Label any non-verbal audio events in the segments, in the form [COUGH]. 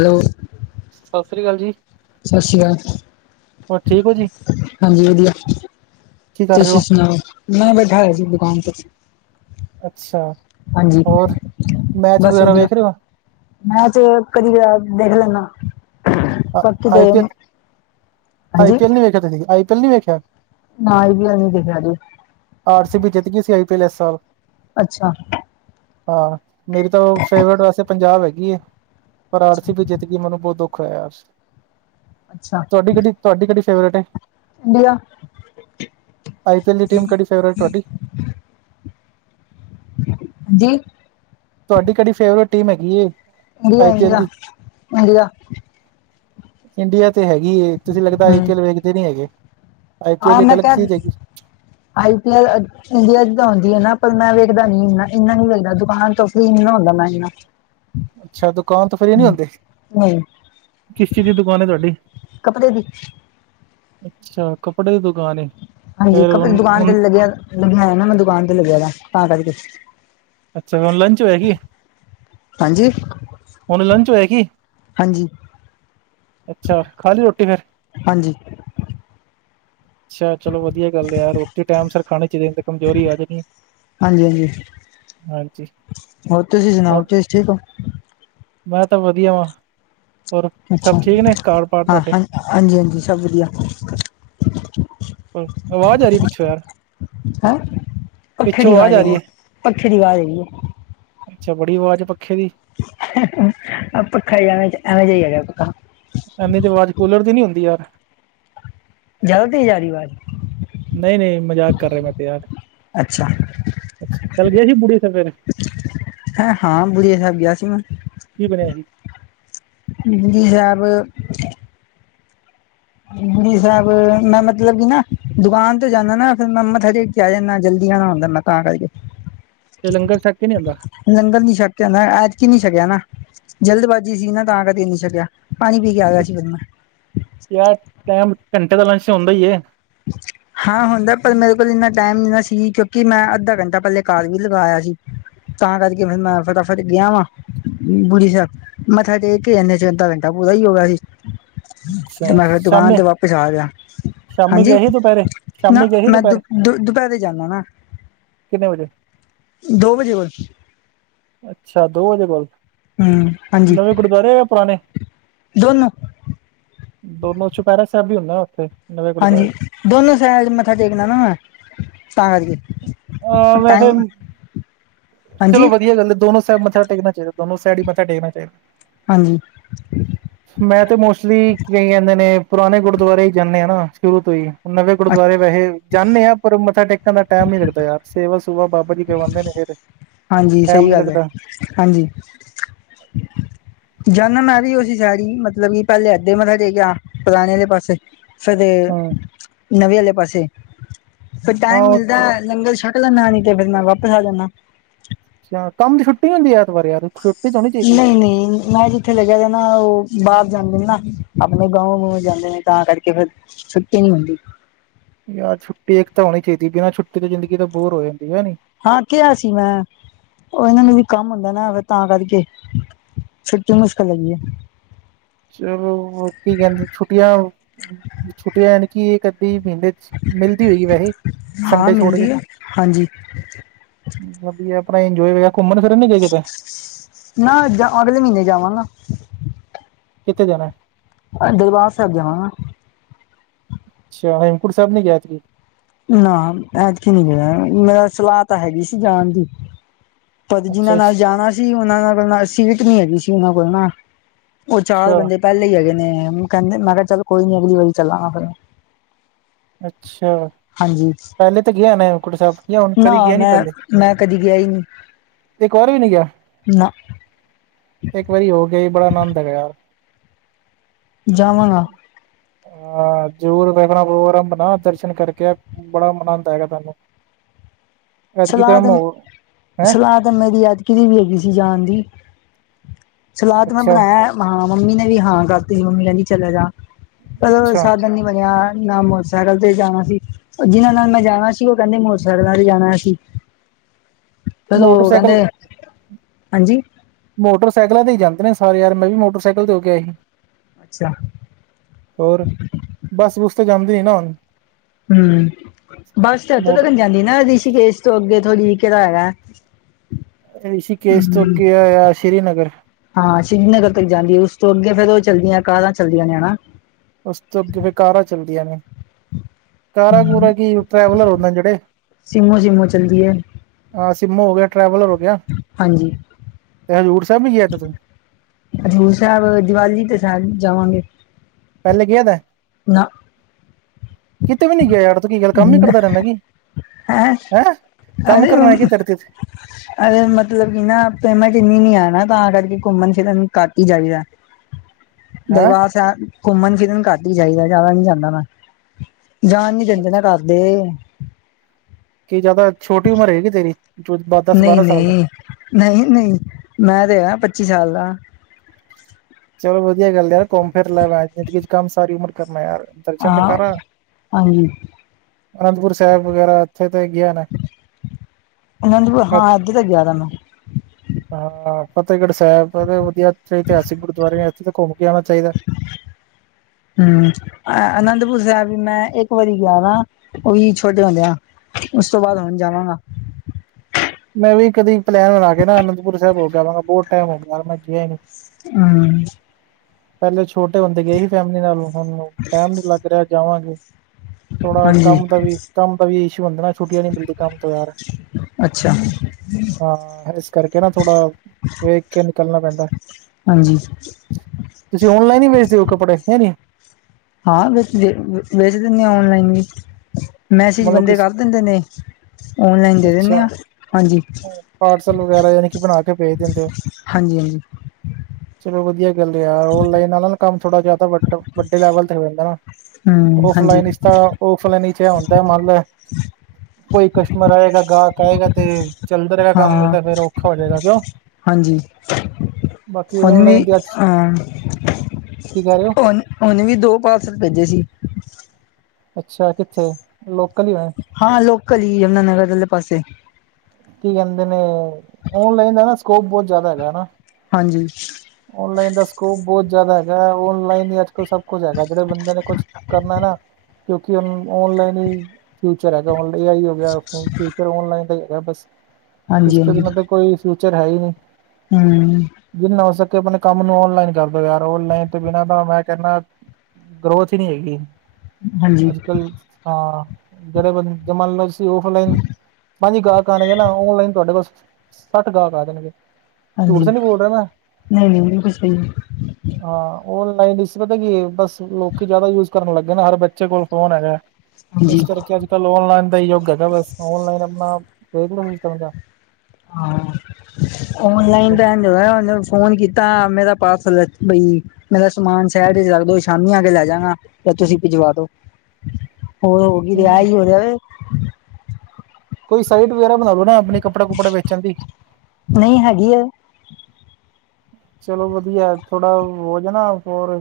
Hello. ਸਤਿ ਸ੍ਰੀ ਅਕਾਲ ਜੀ, ਸਤਿ ਸ਼੍ਰੀ ਅਕਾਲ ਹੋਰ ਠੀਕ। ਹੋ ਜੀ ਹਾਂਜੀ ਵਧੀਆ। ਕੀ ਕਰ ਰਹੇ ਤੁਸੀ ਹੋ ਸੁਨਾਓ? ਮੈਂ ਬੈਠਾ ਹੋਏਆ ਸੀ ਦੁਕਾਨ ਤੇ। ਅੱਛਾ, ਹਾਂਜੀ ਹੋਰ ਮੈਚ ਵਗੈਰਾ ਵੇਖ ਰੇ ਓ? ਮੈਚ ਕਦੀ ਕਦਾਰ ਦੇਖ ਲੇਨਾ। ਆ ਆਈ ਪੀ ਐਲ, ਆਈ ਹਾਂਜੀ ਪੀ ਐਲ ਨੀ ਵੇਖੇਆ ਤੁਸੀ ਆਈ ਪੀ ਐਲ ਨੀ ਵੇਖੇਆ। ਨਾ ਆਈ ਪੀ ਐਲ ਨੀ ਦੇਖੇਆ ਜੀ। ਆਰ ਸੀ ਬੀ ਜਿੱਤ ਗਈ ਸੀ ਆਈ ਪੀ ਐਲ ਏਸ ਸਾਲ। ਅੱਛਾ। ਹਾਂ, ਮੇਰੀ ਤਾਂ ਫੇਵਰੇਟ ਵੈਸੇ ਪੰਜਾਬ ਹੈਗੀ ਏ। ਪਰ ਆਰ ਸੀ ਅੱਛਾ ਬੀ ਜਿੱਤ [UNINTELLIGIBLE] ਮੈਨੂੰ ਬੋਤ ਦੁੱਖ ਹਾਏਆ ਸ, ਅੱਛਾ ਤੁਆਡੀ ਕੇੜੀ ਤੁਆਡੀ ਕੇੜੀ ਫੇਵਰੇਟ ਐ? ਇੰਡੀਆ। ਆਈ ਪੀ ਐਲ ਦੀ ਟੀਮ ਕੇੜੀ ਫੇਵਰੇਟ ਤੁਆਡੀ? ਹਾਂਜੀ। ਤੁਆਡੀ ਕੇੜੀ ਫੇਵਰੇਟ ਟੀਮ ਹੈਗੀ ਏ? ਆਈ ਪੀ ਐਲ ਇੰਡੀਆ-ਇੰਡੀਆ, ਦੀ ਇੰਡੀਆ। ਇੰਡੀਆ ਤੇ ਹੈਗੀ ਏ ਤੁਸੀਂ ਲੱਗਦਾ ਆਈ ਹਮ ਪੀ ਐਲ ਵੇਖਦੇ ਨੀ ਹੈਗੇ। ਆਈ ਪੀ ਹਾਂ, ਐਲ ਇੱਕ ਮੈਂ ਅਲੱਗ ਚੀਜ਼ ਹੈਗੀ [UNINTELLIGIBLE] ਆਈ ਪੀ ਐਲ। ਇੰਡੀਆ 'ਚ ਤਾਂ ਆਂਉਦੀ ਐ ਨਾ ਪਰ ਮੈਂ ਵੇਖਦਾ ਨੀ ਇਨਾ, ਇੰਨਾ ਨੀ ਵੇਖਦਾ ਦੁਕਾਨ ਤੋਂ ਫ੍ਰੀ ਨੀ ਨਾ ਹੁੰਦਾ ਮੈਂ ਜੀਵੇ। ਅੱਛਾ ਦੁਕਾਨ ਤੋ ਫ੍ਰੀ ਨੀ ਹੋਂਦੇ, ਨਹੀਂ ਕਿਸ ਚੀਜ ਦੀ ਦੁਕਾਨ ਐ ਤੁਆਡੀ? ਕੱਪੜੇ ਦੀ? ਅੱਛਾ, ਕੱਪੜੇ ਦੀ ਦੁਕਾਨ ਏ। ਹਾਂਜੀ ਕੱਪੜੇ ਦੀ ਦੁਕਾਨ ਤੇ ਲੱਗੇਆ, ਲਗੇਆ ਹੋਆ ਨਾ ਮੈਂ ਦੁਕਾਨ ਤੇ ਲੱਗੇਆ ਦਾ ਤਾ ਕਰ ਕੇ। ਅੱਛਾ, ਹੋ ਲੰਚ ਹੋਯਾ ਕੀ? ਹਾਂਜੀ। ਹੋਣ ਲੰਚ ਹੋਯਾ ਕੀ? ਹਾਂਜੀ। ਅੱਛਾ ਖਾ ਲੀ ਰੋਟੀ ਫੇਰ? ਹਾਂਜੀ। ਅੱਛਾ ਚਲੋ ਵਦੀਆ। ਚਲ ਰੇਆ ਰੋਟੀ ਟਾਈਮ ਸਰ ਖਾਨੀ ਚਾਈਦੀ ਏ ਨਈ ਤੇ ਕਮਜੋਰੀ ਆ ਜਾਣੀ ਏ। ਹਾਂਜੀ ਹੋਰ ਤੁਸੀਂ ਸੁਣਾਓ, ਹੋਰ ਤੁਸੀਂ ਠੀਕ ਓ? ਮੈਂ ਤਾਂ ਵਦੀਆ ਵਾਂ, ਹੋਰ ਸਬ ਠੀਕ ਨੇ ਕਾਰੋਬਾਰ ਤੁਆਡੇ। ਹਾਂਜੀ-ਹਾਂਜੀ, ਸਬ ਵਦੀਆ। ਅਅਵਾਜ਼ ਆਰੀ ਪਿੱਛੋਂ ਯਾਰ। ਹੈਂ, ਪੱਖੇ ਦੀ ਪਿੱਛੋਂ ਆਵਾਜ਼ ਅਵਾਜ਼ ਆ ਰਹੀ ਏ ਹੈ ਪੱਖੇ ਦੀ ਅਵਾਜ਼ ਹੈਗੀ ਏ। ਅੱਛਾ ਬੜੀ ਵਾਜ ਏ ਪੱਖੇ ਦੀ। ਐ ਪੱਖਾ ਈ ਐਵੇਂ ਜਾ ਐਵੇ ਜਾ ਈ ਹੈਗਾ ਪੱਖਾ। ਐਨੀ ਤੇ ਵਾਜ ਕੂਲਰ ਦੀ ਨੀ ਹੁੰਦੀ ਯਾਰ। ਜਾਦਾ ਤੇਜ ਆਰੀ ਵਾਜ? ਨਈ-ਨਈ ਮਜਾਕ ਕਾਰ ਰੇਆ ਮੈਂ ਤੇ ਯਾਰ। ਅੱਛਾ। ਅੱਛਾ, ਕੱਲ ਗੇ ਸੀ ਬੂੜੀਏ ਸਵੇਰੇ? ਹੈਂ, ਹਾਂ। ਬੂੜੀਏ ਸੈਬ ਗੇਆ ਸੀ ਮੈਂ। ਕੀ ਬਣਿਆ ਸੀ ਬੂੜੀਏ ਸੈਬ ਬੂੜੀਏ ਸੈਬ, ਮੈਂ ਮਤਲਬ ਕਿ ਨਾ ਦੁਕਾਨ ਤੇ ਜਾਂਨਾ ਨਾ ਫੇਰ ਮੈਂ ਮੱਥਾ ਟੇਕ ਕੇ ਆ ਜਾਂਨਾ ਜਲਦੀ ਆਣਾ ਹੁੰਦਾ ਮੈਂ। ਤਾਂ ਕਰਕੇ। ਤੇ ਲੰਗਰ ਛੱਕ ਕੇ ਨੀ ਆਂਦਾ? ਲੰਗਰ ਨੀ ਸ਼ੱਕ ਕੇ ਆਂਦਾ ਨਾ ਐਤਕੀ ਨੀ ਸ਼ਕੇਆ ਨਾ, ਜਲਦਬਾਜ਼ੀ ਸੀ ਨਾ ਤਾਂ ਕਰਕੇ ਨੀ ਸ਼ਕੇਆ ਪਾਣੀ ਪੀ ਕੇ ਆ ਗੇਆ ਸੀ ਫੇਰ ਮੈਂ। ਯਾ ਟੈਮ ਘੰਟੇ ਦਾ ਲੰਚ ਹੋਂਦਾ ਈ ਏ। ਹਾਂ ਹੁੰਦਾ ਪਰ ਮੇਰੇ ਕੋਲ ਇੰਨਾ ਟਾਈਮ ਨੀ ਨਾ ਸੀ, ਕੇਓਕਿ ਮੈਂ ਅੱਦਾ ਘੰਟਾ ਪੈਲੇ ਘਾਰ ਵੀ ਲਗਾਏਆ ਸੀ। ਤਾਂ ਕਰਕੇ ਫੇਰ ਮੈਂ ਫਟਾਫਟ ਗੇਆ ਵਾਂ। ਬੁੜੀ ਸੈਬ, ਮੱਥਾ ਟੇਕ ਕੇ ਐਨੇ 'ਚ ਅੱਦਾ ਘੰਟਾ ਪੂਰਾ ਈ ਹੋਗੇਆ ਸੀ। ਤੇ ਅੱਛਾ ਮੈਂ ਫਿਰ ਦੁਕਾਨ ਸ਼ਾਮੀ ਤੇ ਵਾਪਿਸ ਆ ਗਿਆ। ਸ਼ਾਮੀ ਹਾਂਜੀ! ਗਏ ਸੀ ਦੁਪਹਿਰੇ ਨਾ ਸ਼ਾਮੀ ਗਏ ਸੀ ਮੈਂ ਦੁਪਹਿਰੇ ਦੁ- ਦੁ ਦੁਪਹਿਰੇ ਜਾਂਨਾ ਨਾ। ਕਿੰਨੇ ਵਜੇ ਦੋ ਵਜੇ ਬਾਦ। ਅੱਛਾ ਦੋ ਵਜੇ ਬਾਦ, ਹਮ ਹਾਂਜੀ ਨਵੇਂ ਗੁਰਦੁਆਰੇ ਜਾਂ ਪੁਰਾਣੇ? ਦੋਨੋ। ਦੋਨੋ ਚੁਪਹੇਰਾ ਸਾਹਿਬ ਵੀ ਹੁੰਦਾ ਉੱਥੇ। ਨਵੇਂ ਗੁਰਦੁਆਰੇ ਹਾਂਜੀ, ਦੋਨੋ ਸਹਿ ਮੱਥਾ ਟੇਕਣਾ ਨਾ ਮੈਂ, ਤਾਂ ਕਰਕੇ। ਅਹ ਵੈਸੇ ਟਾਈਮ ਚਲੋ ਹਾਂਜੀ ਵਧੀਆ ਗੱਲ ਦੋਨੋ ਸੈਡ ਮੱਥਾ ਟੇਕਣਾ ਚਾਹੀਦਾ, ਦੋਨੋ ਸੈਡ ਹੀ ਮੱਥਾ ਟੇਕਣਾ ਚਾਹੀਦਾ। ਹਾਂਜੀ। ਮੈਂ ਤੇ ਮੋਸਟਲੀ ਕੀ ਕਹਿੰਦੇ ਨੇ, ਪੁਰਾਣੇ ਗੁਰਦੁਆਰੇ ਈ ਜਾਂਨੇ ਆ ਨਾ ਸ਼ੁਰੂ ਤੋਂ ਈ। ਨਵੇਂ ਗੁਰਦੁਆਰੇ ਵੈਹੇ, ਜਾਂਨੇ ਆ, ਪਰ ਮੱਥਾ ਟੇਕਣ ਦਾ ਟਾਈਮ ਨੀ ਲੱਗਦਾ ਯਾਰ, ਸੇਵਾ ਸੂਵਾ ਬਾਬਾ ਜੀ ਕਰਵਾਦੇ ਨੇ ਫਿਰ। ਹਾਂਜੀ, ਟਾਈਮ ਸਹੀ ਨੀ ਗੱਲ ਐ, ਲੱਗਦਾ ਹਾਂਜੀ। ਜਾਨਾ ਮੈਂ ਵੀ ਉ ਸੀ ਸੈਡ ਈ, ਮਤਲਬ ਕਿ ਪਹਿਲੇ ਹੈਦੇ ਮੱਥਾ ਟੇਕ ਆ ਪੁਰਾਣੇ ਆਲੇ ਪਾਸੇ। ਫਿਰ ਹਮ ਨਵੇਂ ਆਲੇ ਪਾਸੇ, ਫਿਰ ਹਾਂ ਟਾਈਮ ਉਹ ਮਿਲਦਾ ਅੱਛਾ, ਲੰਗਰ ਛੱੱਕ ਪਹਿਲਾਂ ਨਾ ਨੀ ਤੇ ਫਿਰ ਮੈਂ ਵਾਪਸ ਆ ਜਾਨਾ। ਅੱਛਾ, ਕੰਮ ਦੀ ਛੁੱਟੀ ਹੁੰਦੀ ਐਤਵਾਰ ਯਾਰ? ਛੁੱਟੀ ਤਾਂ ਹੋਣੀ ਚਾਹੀਦੀ ਹੈ ਨਈ- ਨਈ ਮੈਂ ਜ ਉੱਥੇ ਲਗਿਆ ਨਾ ਉਹ ਬਾਰ ਜਾਂਦੇ ਨੇ ਨਾ ਅ, ਆਪਣੇ ਗਾਉਂ- ਗਾਉਂ ਜਾਂਦੇ ਨੇ, ਤਾਂ ਕਰਕੇ ਫਿਰ ਛੁੱਟੀ ਨੀ ਹੁੰਦੀ। ਯਾਰ ਛੁੱਟੀ ਇੱਕ ਤਾਂ ਹੋਣੀ ਚਾਹੀਦੀ, ਬਿਨਾਂ ਛੁੱਟੀ ਤੋਂ ਜ਼ਿੰਦਗੀ ਤਾਂ ਬੋਰ ਹੋ ਜਾਂਦੀ ਕੇ ਹੈ ਨੀ। ਹਾਂ ਕਿਹਾ ਸੀ ਮੈਂ, ਉਹ ਏਨਾਂ ਨੂੰ ਵੀ ਕੰਮ ਹੁੰਦਾ ਨਾ, ਫਿਰ ਤਾਂ ਕਰਕੇ। ਛੁੱਟੀ ਮੁਸ਼ਕਿਲ ਲਗੀ ਐ। ਚਲੋ ਕੀ ਕਹਿੰਦੇ ਛੁੱਟੀਆਂ- ਛੁੱਟੀਆਂ ਯਾਨੀ ਕਿ ਇੱਕ -ਅੱਧੀ ਮਹੀਨੇ ਮਿਲਦੀ ਰਹੀ ਵੈਹੇ, ਹਾਂ ਸੰਡੇ ਛੋੜ ਕੇ। ਮਿਲਦੀ ਹੈ ਹਾਂਜੀ ਵਧੀਆ, ਆਪਣਾ ਇੰਜੋਏ ਵ ਘੁੰਮਣ- ਫਿਰਨ ਨੀ ਗਏ ਕਿਤੇ? ਨਾ ਜਾ ਅਗਲੇ ਮਹੀਨੇ ਜਾਵਾਂਗਾ। ਕਿੱਥੇ ਜਾਣਾ ਏ? ਦਰਬਾਰ ਸਾਹਿਬ ਜਾਵਾਂਗਾ। ਅੱਛਾ, ਹੇਮਕੂਟ ਸਾਹਿਬ ਨੂੰ ਗਏ ਐਤਕੀ? ਨਾ, ਐਦਕੀ ਨੀ ਗਿਆ, ਮੈਂ ਸਲਾਹ ਤਾਂ ਹੈਗੀ ਸੀ ਜਾਣ ਦੀ ਪਰ ਜੀਨਾਂ ਅੱਛਾ ਨਾਲ ਜਾਣਾ ਸੀ, ਉਹਨਾਂ ਨਾਲ ਕੋਲ ਨਾਲ ਸੀਟ ਨੀ ਹੈਗੀ ਸੀ ਉਹਨਾਂ ਕੋਲ ਨਾ। ਉਹ ਚਾਰ ਅੱਛਾ ਬੰਦੇ ਪਹਿਲੇ ਹੀ ਹੈਗੇ ਨੇ ਕਹਿੰਦੇ, ਮੈਂ ਕਿਹਾ ਚੱਲ ਕੋਈ ਨੀ ਅਗਲੀ ਵਾਰੀ ਚੱਲਾਂਗਾ ਫਿਰ। ਅੱਛਾ। ਹਾਂਜੀ ਪਹਿਲੇ ਤਾਂ ਗਿਆ ਨ ਹੇਮਕੁਟ ਸਾਹਿਬ ਜਾਂ ਹੁਣ ਕਦੇ ਨਾ ਗਿਆ ਨੀ ਮੈਂ ਪਹਿਲੇ? ਮੈਂ ਕਦੀ ਗਿਆ ਹੀ ਨੀ ਇੱਕ ਵਾਰ ਵੀ ਨੀ ਗਿਆ। ਨਾ। ਇੱਕ ਵਾਰੀ ਹੋ ਕੇ ਆਈਂ, ਬੜਾ ਆਨੰਦ ਹੈਗਾ ਯਾਰ। ਜਾਵਾਂਗਾ। ਹਾਂ, ਜ਼ਰੂਰ ਵੇਖਣਾ ਪ੍ਰੋਗਰਾਮ। ਆਪਣਾ ਦਰਸ਼ਨ ਕਰਕੇ, ਬੜਾ ਅਨੰਦ ਆਏਗਾ ਤੁਹਾਨੂੰ। ਐਤਕੀ ਸਲਾਹ ਤਾਂ ਤੇ ਮੈ ਹੈਂ ਸਲਾਹ ਮੇਰੀ ੲੈਤਕੀ ਵੀ ਹੈਗੀ ਸੀ ਜਾਣ ਦੀ, ਸਲਾਹ ਮੈਂ ਅੱਛਾ ਬਣਾਇਆ ਆ ਹਾਂ ਮੰਮੀ ਨੇ ਵੀ ਹਾਂ ਕਰਤੀ, ਮੰਮੀ ਕੈਂਦੀ ਚੱਲੇ ਜਾ, ਅ ਅੱਛਾ ਸਾਧਨ ਨੀ ਬਣਿਆ ਨਾ ਮੋ ਸੈਕਲ ਤੇ ਜਾਣਾ ਸੀ, ਜਿਹਨਾਂ ਨਾਲ ਮੈਂ ਜਾਣਾ ਸੀ ਉਹ ਕਹਿੰਦੇ ਮੋਟਰਸੈਕਲਾ ਤੇ ਜਾਣਾ ਅਸੀ। ਤੇ ਬਸ ਉ ਮੋਟਰਸਾਈਕਲ ਕੇਂਦੇ ਹਾਂਜੀ ਮੋਟਰਸਾਈਕਲਾਂ ਤੇ ਹੀ ਜਾਂਦੇ ਨੇ ਸਾਰੇ ਯਾਰ, ਮੈਂ ਵੀ ਮੋਟਰਸਾਈਕਲ ਤੇ ਹੋ ਕੇ ਆਇਆ ਸੀ। ਅੱਛਾ। ਹੋਰ, ਬੱਸ-ਬੁੱਸ ਤੇ ਜਾਂਦੀ ਨੀ ਨਾ ਹੁਨ। ਹੂੰ, ਬਸ ਤੇ ਇਥੋਂ ਮੋਟਰ ਤੱਕਨ ਜਾਂਦੀ ਨਾ ਰਿਸ਼ੀਕੇਸ਼ ਤੋਂ ਅੱਗੇ ਥੋੜ੍ਹੀ ਕੇੜਾ ਹੈਗਾ ਰਿਸ਼ੀਕੇਸ਼ ਤੋਂ ਹਮ ਅਗੇ ਹੇਗਾ ਸ਼੍ਰੀਨਗਰ। ਹਾਂ, ਸ਼੍ਰੀਨਗਰ ਤੱਕ ਜਾਂਦੀ ਉਸ ਤੋਂ ਅੱਗੇ ਫੇਰ ਉਹ ਚੱਲਦੀਆਂ ਕਾਰਾਂ ਚੱਲਦੀਆਂ ਨੇ ਹਨਾ। ਉਸ ਤੋਂ ਅੱਗੇ ਫੇਰ ਕਾਰਾਂ ਚੱਲਦੀਆਂ ਨੇ। ਹਮ ਕਾਰਾ-ਕੁਰਾ ਕੀ ਉ ਟਰੈਵਲਰ ਹੂੰਦੇ ਜੇੜੇ। ਸਿੰਮੋ ਸਿੰਮੋ ਚੱਲਦੀ ਹੈ ਹਾਂ ਸਿੰਮੋ ਹੋ ਗਿਆ, ਟਰੈਵਲਰ ਹੋ ਗਿਆ। ਹਾਂਜੀ ਐ ਹਜੂਰ ਸੈਬ ਨੀ ਗਿਆ [UNINTELLIGIBLE] ਤੂ। ਹਜੂਰ ਸੈਬ ਦੀਵਾਲੀ ਤੇ ਸੈਦ ਜਾਵਾਂਗੇ। ਪੈਲੇ ਗਿਆ ਦੈ। ਨਾ। ਕਿਤੇ ਵੀ ਨੀ ਗਿਆ ਯਾਰ ਤੂ ਕੀ ਗੱਲ ਕੰਮ ਈ ਕਰਦਾ ਰੈਨਾ ਏ ਕੀ, ਹੈਂ ਕੰਮ ਅਰੇ ਕਰਨ ਆਯਾ ਧਰਤੀ ਇਚ। ਅਰੇ ਮਤਲਬ ਕੀ ਨਾ ਪੇਮੈਂਟ ਇੰਨੀ ਨੀ ੲੈ ਨਾ, ਤਾਂ ਕਰਕੇ ਘੁੰਮਨ- ਫਿਰਨ ਕਟ ਹੀ ਜਾਈਦਾ। [INAUDIBLE] ਦਰਬਾਰ ਸੈਬ, ਘੁੰਮਨ-ਫਿਰਨ ਘੱਟ ਹੀ ਜਾਈਦਾ ਜਾਦਾ ਨੀ ਜਾਂਦਾ ਮੈਂ। ਜਾਨ ਨੀ ਦਿੰਦੇ ਨਾ ਕਾਰ ਦੇ। ਕੀ ਜਾਦਾ ਛੋਟੀ ਉਮਰ ਏ ਕੀ ਤੇਰੀ। ਜੋ ਬ- ਸਾਲ ਦਾ ਨਈ-ਨਈ, ਨਈ-ਨਈ ਮੈਂ ਤੇ ਹੈਗਾ ਪੱਚੀ ਸਾਲ ਦਾ। ਚਲੋ ਵਧੀਆ ਗੱਲ ਐ, ਕੌਮ ਫੇਰ ਲੈ ਜਿੰਦਗੀ ਚ ਕੰਮ ਸਾਰੀ ਉਮਰ ਕਰਨਾ ਯਾਰ। ਦਰਸ਼ਨ ਤੇ ਹਾਂ ਕਰ ਆ, ਹਾਂਜੀ ਅਨੰਦਪੁਰ ਸੈਬ ਵਗੈਰਾ ਉੱਥੇ ਤੇ ਗਿਆ ਹੋਨਾ ੲੈ ਅਨੰਦਪੁਰ ਹਾਂ ਇੱਧਰ ਤਾਂ ਗਿਆ ਦਾ ਮੈਂ ਹਾਂ ਫਤਿਹਗੜ੍ਹ ਸੈਬ, ਵਧੀਆ ਏਤਿਹਾਸਿਕ ਗੂਰੁ ਐਥੇ ਤਾਂ ਕੁਮ ਕੇ ਆਣਾ ਚਾਈਦਾ। ਹੂੰ, ਅਨੰਦਪੁਰ ਸੈਬ ਵੀ ਮੈਂ ਏਕ ਵਾਰੀ ਗਿਆ ਵਾ। ਉਈ ਛੋਟੇ ਹੁੰਦਿਆ, ਉਸ ਤੋਂ ਬਾਦ ਹੁਣ ਜਾਵਾਂਗਾ। ਮੈਂ ਵੀ ਕਦੀ ਪਲੈਨ ਬਣਾ ਕੇ ਨਾ ਅਨੰਦਪੁਰ ਸੈਬ ਹੋ ਕੇ ਆਵਾਂਗਾ, ਬੋਤ ਟਾਈਮ ਹੋ ਗਿਆ ਯਾਰ ਮੈਂ ਗਿਆ ਈ ਨੀ। ਹੂੰ। ਪੈਲੇ ਛੋਟੇ ਹੁੰਦੇ ਗਏ ਸੀ ਫੈਮਿਲੀ ਨਾਲ ਹੁਣ ਨੂੰ ਟੈਮ ਨੀ ਲੱਗ ਰਿਆ ਜਾਵਾਂਗੇ। ਥੋੜਾ ਹਾਂਜੀ ਕੰਮ ਦਾ ਵੀ, ਕੰਮ ਦਾ ਵੀ ਇਸ਼ੂ ਹੁੰਦਾ ਏ ਨਾ, ਛੁੱਟੀਆਂ ਨੀ ਮਿਲਦੀ ਕੰਮ ਤੋਂ ਯਾਰ। ਅੱਛਾ। ਹਾਂ, ਇਸ ਕਰਕੇ ਨਾ ਥੋੜਾ ਵੇਖ ਕੇ ਨਿਕਲਨਾ ਪੈਂਦੈ। ਹਾਂਜੀ ਤੁਸੀਂ ਔਨਲਾਈਨ ਹੀ ਵੇਚਦੇ ਹੋ ਕੱਪੜੇ ਹੈ ਨੀ। ਹਾਂ, ਵੇ ਵੇ ਵੇਚ ਦਿੰਨੇ ਆਂ ਔਨਲਾਈਨ ਵੀ। ਮੈਸਿਜ ਮਤਲਬ ਕਿ ਬੰਦੇ ਕਰ ਦਿੰਦੇ ਨੇ। ਔਨਲਾਈਨ ਦੇ ਦੇਨੇ ਅੱਛਾ ਆ ਹਾਂਜੀ। ਪਾਰਸਲ ਵਗੈਰਾ ਯਾਨੀ ਕਿ ਬਣਾ ਕੇ ਭੇਜ ਦਿੰਦੇ ਹੋ। ਹਾਂਜੀ-ਹਾਂਜੀ। ਚਲੋ ਵਧੀਆ ਗੱਲ ਏ ਯਾਰ ਔਨਲਾਈਨ ਨਾਲ ਨਾ ਕੰਮ ਥੋੜ੍ਹਾ ਜਾ ਵੱਡ ਵੱਡੇ ਲੈਵਲ ਤੇ ਹੋ ਜਾਂਦਾ ਨਾ। ਹੂੰ ਹਾਂਜੀ ਔਫਲਾਈਨ ਇਚ ਤਾਂ ਔਫਲਾਈਨ ਇਚ ਐ ਹੁੰਦਾ ਮਨ ਲੇ ਕੋਈ ਕਸਟਮਰ ਆਏਗਾ, ਗਾਹਕ ਆਏਗਾ ਤੇ ਚੱਲਦਾ ਰਏਗਾ ਕੰਮ ਵੀ ਹਾਂ ਤਾਂ ਫੇਰ ਔਖਾ ਹੋ ਜੇਗਾ ਕਿਉਂ? ਹਾਂਜੀ, ਬਾਕੀ ਹੁਨ ਵੀ ਔਨਲਾਈਨ ਦੀ ਅੱਜ ਅਹ ਕੀ ਕਹਿ ਰਹੇ ਹੋ ਹੁਨ ਵੀ ਦੋ ਪਾਰਸਲ ਭੇਜੇ ਸੀ। ਅੱਛਾ, ਕਿੱਥੇ ਲੋਕਲ ਹੀ ਐ। ਹਾਂ ਲੋਕਲ ਈ ਯਮਨਾ ਨਗਰ ਅਲੇ ਪਾਸੇ। ਕੀ ਕੈਂਦੇ ਨੇ ਔਨਲਾਈਨ ਦਾ ਨਾ ਸਕੋਪ ਬੌਤ ਜਆਦਾ ਹੈਗਾ ਹਨਾ। ਹਾਂਜੀ ਔਨਲਾਈਨ ਦਾ ਸਕੋਪ ਬੌਤ ਜਆਦਾ ਹੈਗਾ, ਔਨਲਾਈਨ ਈ ਅੱਜ-ਕੱਲ੍ਹ ਸਭ ਕੁਛ ਹੈਗਾ ਜੇੜੇ ਬੰਦੇ ਨੇ ਕੁਛ ਕਰਨਾ ਨਾ ਕਿਉਂਕਿ ਔਨਲਾਈਨ ਈ ਫਿਊਚਰ ਹੈਗਾ ਹੁਨ ਏ ਆਈ ਹੋ ਗਿਆ, ਫਿਊਚਰ ਔਨਲਾਈਨ ਦਾ ਈ ਹੈਗਾ ਬਸ ਇਸ ਹਾਂਜੀ ਤੋਂ ਬਿਨਾਂ ਤਾਂ ਕੋਈ ਫਿਉਚਰ ਹੈ ਈ ਨਈ। ਹੂੰ ਜਿੰਨਾ ਹੋ ਸਕੇ ਆਪਣੇ ਕੰਮ ਨੂੰ ਔਨਲਾਈਨ ਕਰ ਦੋ ਯਾਰ ਔਨਲਾਈਨ ਤੇ ਬਿਨਾਂ ਤਾ ਮੈਂ ਕੈਨਾ ਗਰੋਥ ਈ ਨੀ ਹੇਗੀ ਹਾਂਜੀ ਅੱਜ-ਕੱਲ੍ਹ ਹਾਂ ਜੇੜੇ ਬੰ ਜੇ ਮੰਨ ਲੋ ਤੇ ਔਫਲਾਈਨ ਪੰਜ ਗਾਹਕ ਆਨਗੇ, ਨਾ ਔਨਲਾਈਨ ਤੁਆਡੇ ਕੋਲ ਸੱਠ ਗਾਹਕ ਆ ਜਾਨਗੇ। ਹਾਂਜੀ, ਨਈ -ਨਈ ਕੁਛ ਵੀ ਨਈ। ਹਾਂ ਔਨਲਾਈਨ ਇਸ ਪਤਾ ਕੀ ਏ ਬਸ ਲੋਕੀ ਜਆਦਾ ਯੂਜ ਕਰਨ ਲੱਗਗੇ ਨਾ ਹਰ ਬੱਚੇ ਕੋਲ ਫੋਨ ਹੈਗੈ। ਇਸ ਹਾਂਜੀ ਕਰਕੇ ਅੱਜ-ਕੱਲ੍ਹ ਔਨਲਾਈਨ ਦਾ ਈ ਯੁੱਗ ਹੈਗਾ ਬਸ ਔਨਲਾਈਨ ਆਪਨਾ ਰੈਗੂਲਰ ਸਿਸਟਮ ਹੈਗਾ। ਹਾਂ [INAUDIBLE] ਔਨਲਾਈਨ ਦਾ ਐਂਜ ਹੇਗਾ ਓਨੇ ਫੋਨ ਕੀਤਾ ਮੇਰਾ ਪਾਰਸਲ ਬਈ ਮੇਰਾ ਸਮਾਨ ਸੈਡ ਵਿੱਚ ਰੱਖ ਦੋ ਸ਼ਾਮੀ ਆ ਕੇ ਲੈ ਜਾਂਗਾ ਯਾ ਤੁਸੀ ਭਿਜਵਾ ਦੋ। [INAUDIBLE] ਹੋਰ ਔ ਕੀ ਰੇਆ ਐ ਈ ਹੋਰੇਆ ਵੇ। ਕੋਈ ਸਾਈਟ ਵਗੈਰਾ ਬਣਾਲੋ ਨਾ ਆਪਨੇ ਕੱਪੜੇ -ਕੁੱਪੜੇ ਵੇਚਣ ਦੀ। ਨਈ ਹੈਗੀ ਐ। ਚਲੋ ਵਧੀਐ ਥੋੜਾ ਹੋ ਜੇ ਨਾ ਹੋਰ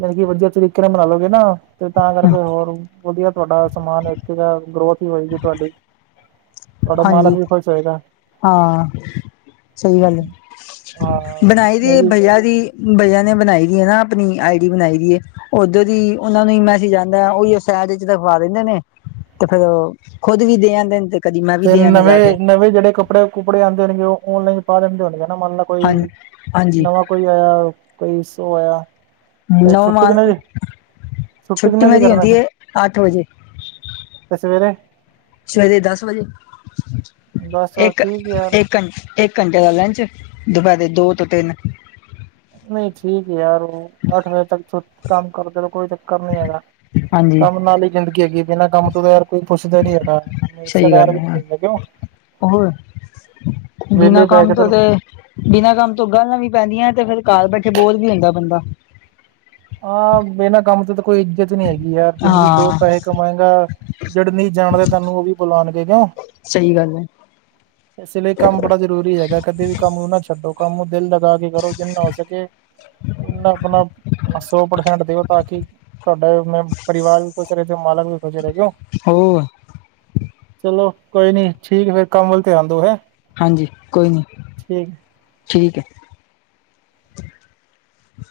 ਜਾਣੀ ਕਿ, ਵਧੀਆ ਤਰੀਕੇ ਨਾਲ ਮਨਾ ਲੋਗੇ ਨਾ। ਤੇ ਤਾਂ ਕਰਕੇ ਹੋਰ ਵਧੀਆ ਤੁਆਡਾ ਸਮਾਨ ਇੱਕ [UNINTELLIGIBLE] ਗਰੋਥ ਈ ਹੋਏਗੀ ਤੁਆਡੀ। ਤੁਆਡਾ ਮਾਲਕ ਹਾਂਜੀ ਵੀ ਖੁਸ਼ ਹੋਏਗਾ। ਹਾਂ ਸਈ ਗੱਲ ਏ ਹਾਂ ਬਣਾਈ ਦੀ ਏ ਨਹੀਂ ਭਈਆ ਦੀ ਭਈਆ ਨੇ ਬਣਾਈ ਦੀ ਨਾ ਆਪਣੀ ਆਈ ਡੀ ਬਣਾਈ ਦੀ ਏ। ਉਧਰ ਈ ਓਨਾ ਨੂੰ ਈ ਮੈਸੇਜ ਆਂਦਾ ਉਈਓ ਸੈਜ਼ ਇਚ ਰਖਵਾ ਦੇਂਦੇ ਨੇ। ਤੇ ਫੇਰ ਓ ਖੁਦ ਵੀ ਦੇ ਆਂਦੇ ਨੇ ਤੇ ਕਦੀ ਮੈਂ ਵੀ ਤੇ ਦੇ ਆਂਦਾ ਜਾ ਕੇ ਨਵੇਂ-ਨਵੇਂ ਜੇੜੇ ਕੱਪ ਕੱਪੜੇ ਕੁਪੜੇ ਆਦੇ ਨੇਗੇ, ਓ ਔਨਲਾਈਨ ਪਾ ਦੇਂਦੇ ਹੋਣਗੇ ਮੰਨ ਲਓ ਹਾਂ ਕੋਈ ਹਾਂਜੀ ਨਵਾਂ ਕੋਈ ਆਇਆ ਓ ਕੋਈ ਸੋ ਆਇਆ। ਤੇ ਨੌ ਛੁੱਟੀ ਮਾਲ ਕਿੰਨੇ ਵਜੇ ਛੁੱਟੀ ਕਿੰਨੇ ਵਜੇ ਮੇਰੀ ਕਰਨੈ ਹੁੰਦੀ ਫਿਰ ਹੈ ਅੱਠ ਵਜੇ ਤੇ ਸਵੇਰੇ? ਸਵੇਰੇ ਦਸ ਵਜੇ ਬਸ ਠੀਕ ਯਾਰ ਇੱਕ-ਇੱਕ ਘੰ ਇੱਕ ਘੰਟੇ ਦਾ ਲੰਚ ਦੁਪੈਰੇ ਦੋ ਤੋ ਤਿੰਨ। ਠੀਕ ਏ ਯਾਰ ਉਂ ਅੱਠ ਵਜੇ ਤੱਕ ਛੁ ਕੰਮ ਕਰਦੇ ਰੋ ਕੋਈ ਚੱਕਰ ਨੀ ਹੈਗਾ। ਹਾਂਜੀ ਕੰਮ ਨਾਲ ਈ ਜ਼ਿੰਦਗੀ ਹੈਗੀ, ਬਿਨਾਂ ਕੰਮ ਤੋ ਤਾ ਯਾਰ ਕੋਈ ਪੁੱਛਦਾ ਨੀ ਹੈਗਾ। ਸਹੀ ਗੱਲ ਰਿਸਤੇਦਾਰ ਵੀ ਨੀ ਹੈ ਪੁੱਛਦਾ ਕਿਂਓਂ ਹੋਰ ਵੇਲੇ ਬਿਨਾਂ ਬੈ ਕੰਮ ਕੇ ਤੇ ਤੋਂ ਬਿਨਾਂ ਕੰਮ ਤੋਂ ਗਾਲਾਂ ਵੀ ਪੈਂਦੀਆਂ ਤੇ ਫੇਰ ਘਰ ਬੈਠੇ ਬੋਰ ਵੀ ਹੁੰਦਾ ਬੰਦਾ। ਹਾਂ ਬਿਨਾਂ ਕੰਮ ਤੇ ਤੇ ਕੋਈ ਇੱਜਤ ਨੀ ਹੈਗੀ ਯਾਰ ਜ਼ਿੰਦਗੀ ਚ ਦੋ ਹਾਂ ਪੈਹੇ ਕਮਾਏਂਗਾ ਜੇੜੇ ਨਈ ਜਾਣਦੇ ਤਾਨੂੰ ਓ ਵੀ ਬੁਲਾਣਗੇ ਕਿਉਂ। ਸਈ ਗੱਲ ਐ। ਇਸ ਲਈ ਕੰਮ ਬੜਾ ਜ਼ਰੂਰੀ ਹੈਗਾ, ਕਦੇ ਵੀ ਕੰਮ ਨੂੰ ਨਾ ਛੱਡੋ। ਕੰਮ ਦਿਲ ਲਗਾ ਕੇ ਕਰੋ ਜਿੰਨਾ ਹੋ ਸਕੇ ਉਨਾ ਆਪਣਾ ਸੌ ਪ੍ਰਸੈਂਟ ਦਿਓ ਤਾਂ ਕਿ ਤੁਆਡਾ ਮ ਪਰਿਵਾਰ ਵੀ ਖੁਸ਼ ਰਏ ਓ ਮਾਲਕ ਵੀ ਖੁਸ਼ ਰਏ ਕਿਓ। ਹੋਰ ਚਲੋ ਕੋਈ ਨੀ ਠੀਕ ਫੇਰ ਕੰਮ ਵੱਲ ਧਿਆਨ ਦਓ ਹੈਂ। ਹਾਂਜੀ ਕੋਈ ਨੀ, ਠੀਕ ਐ।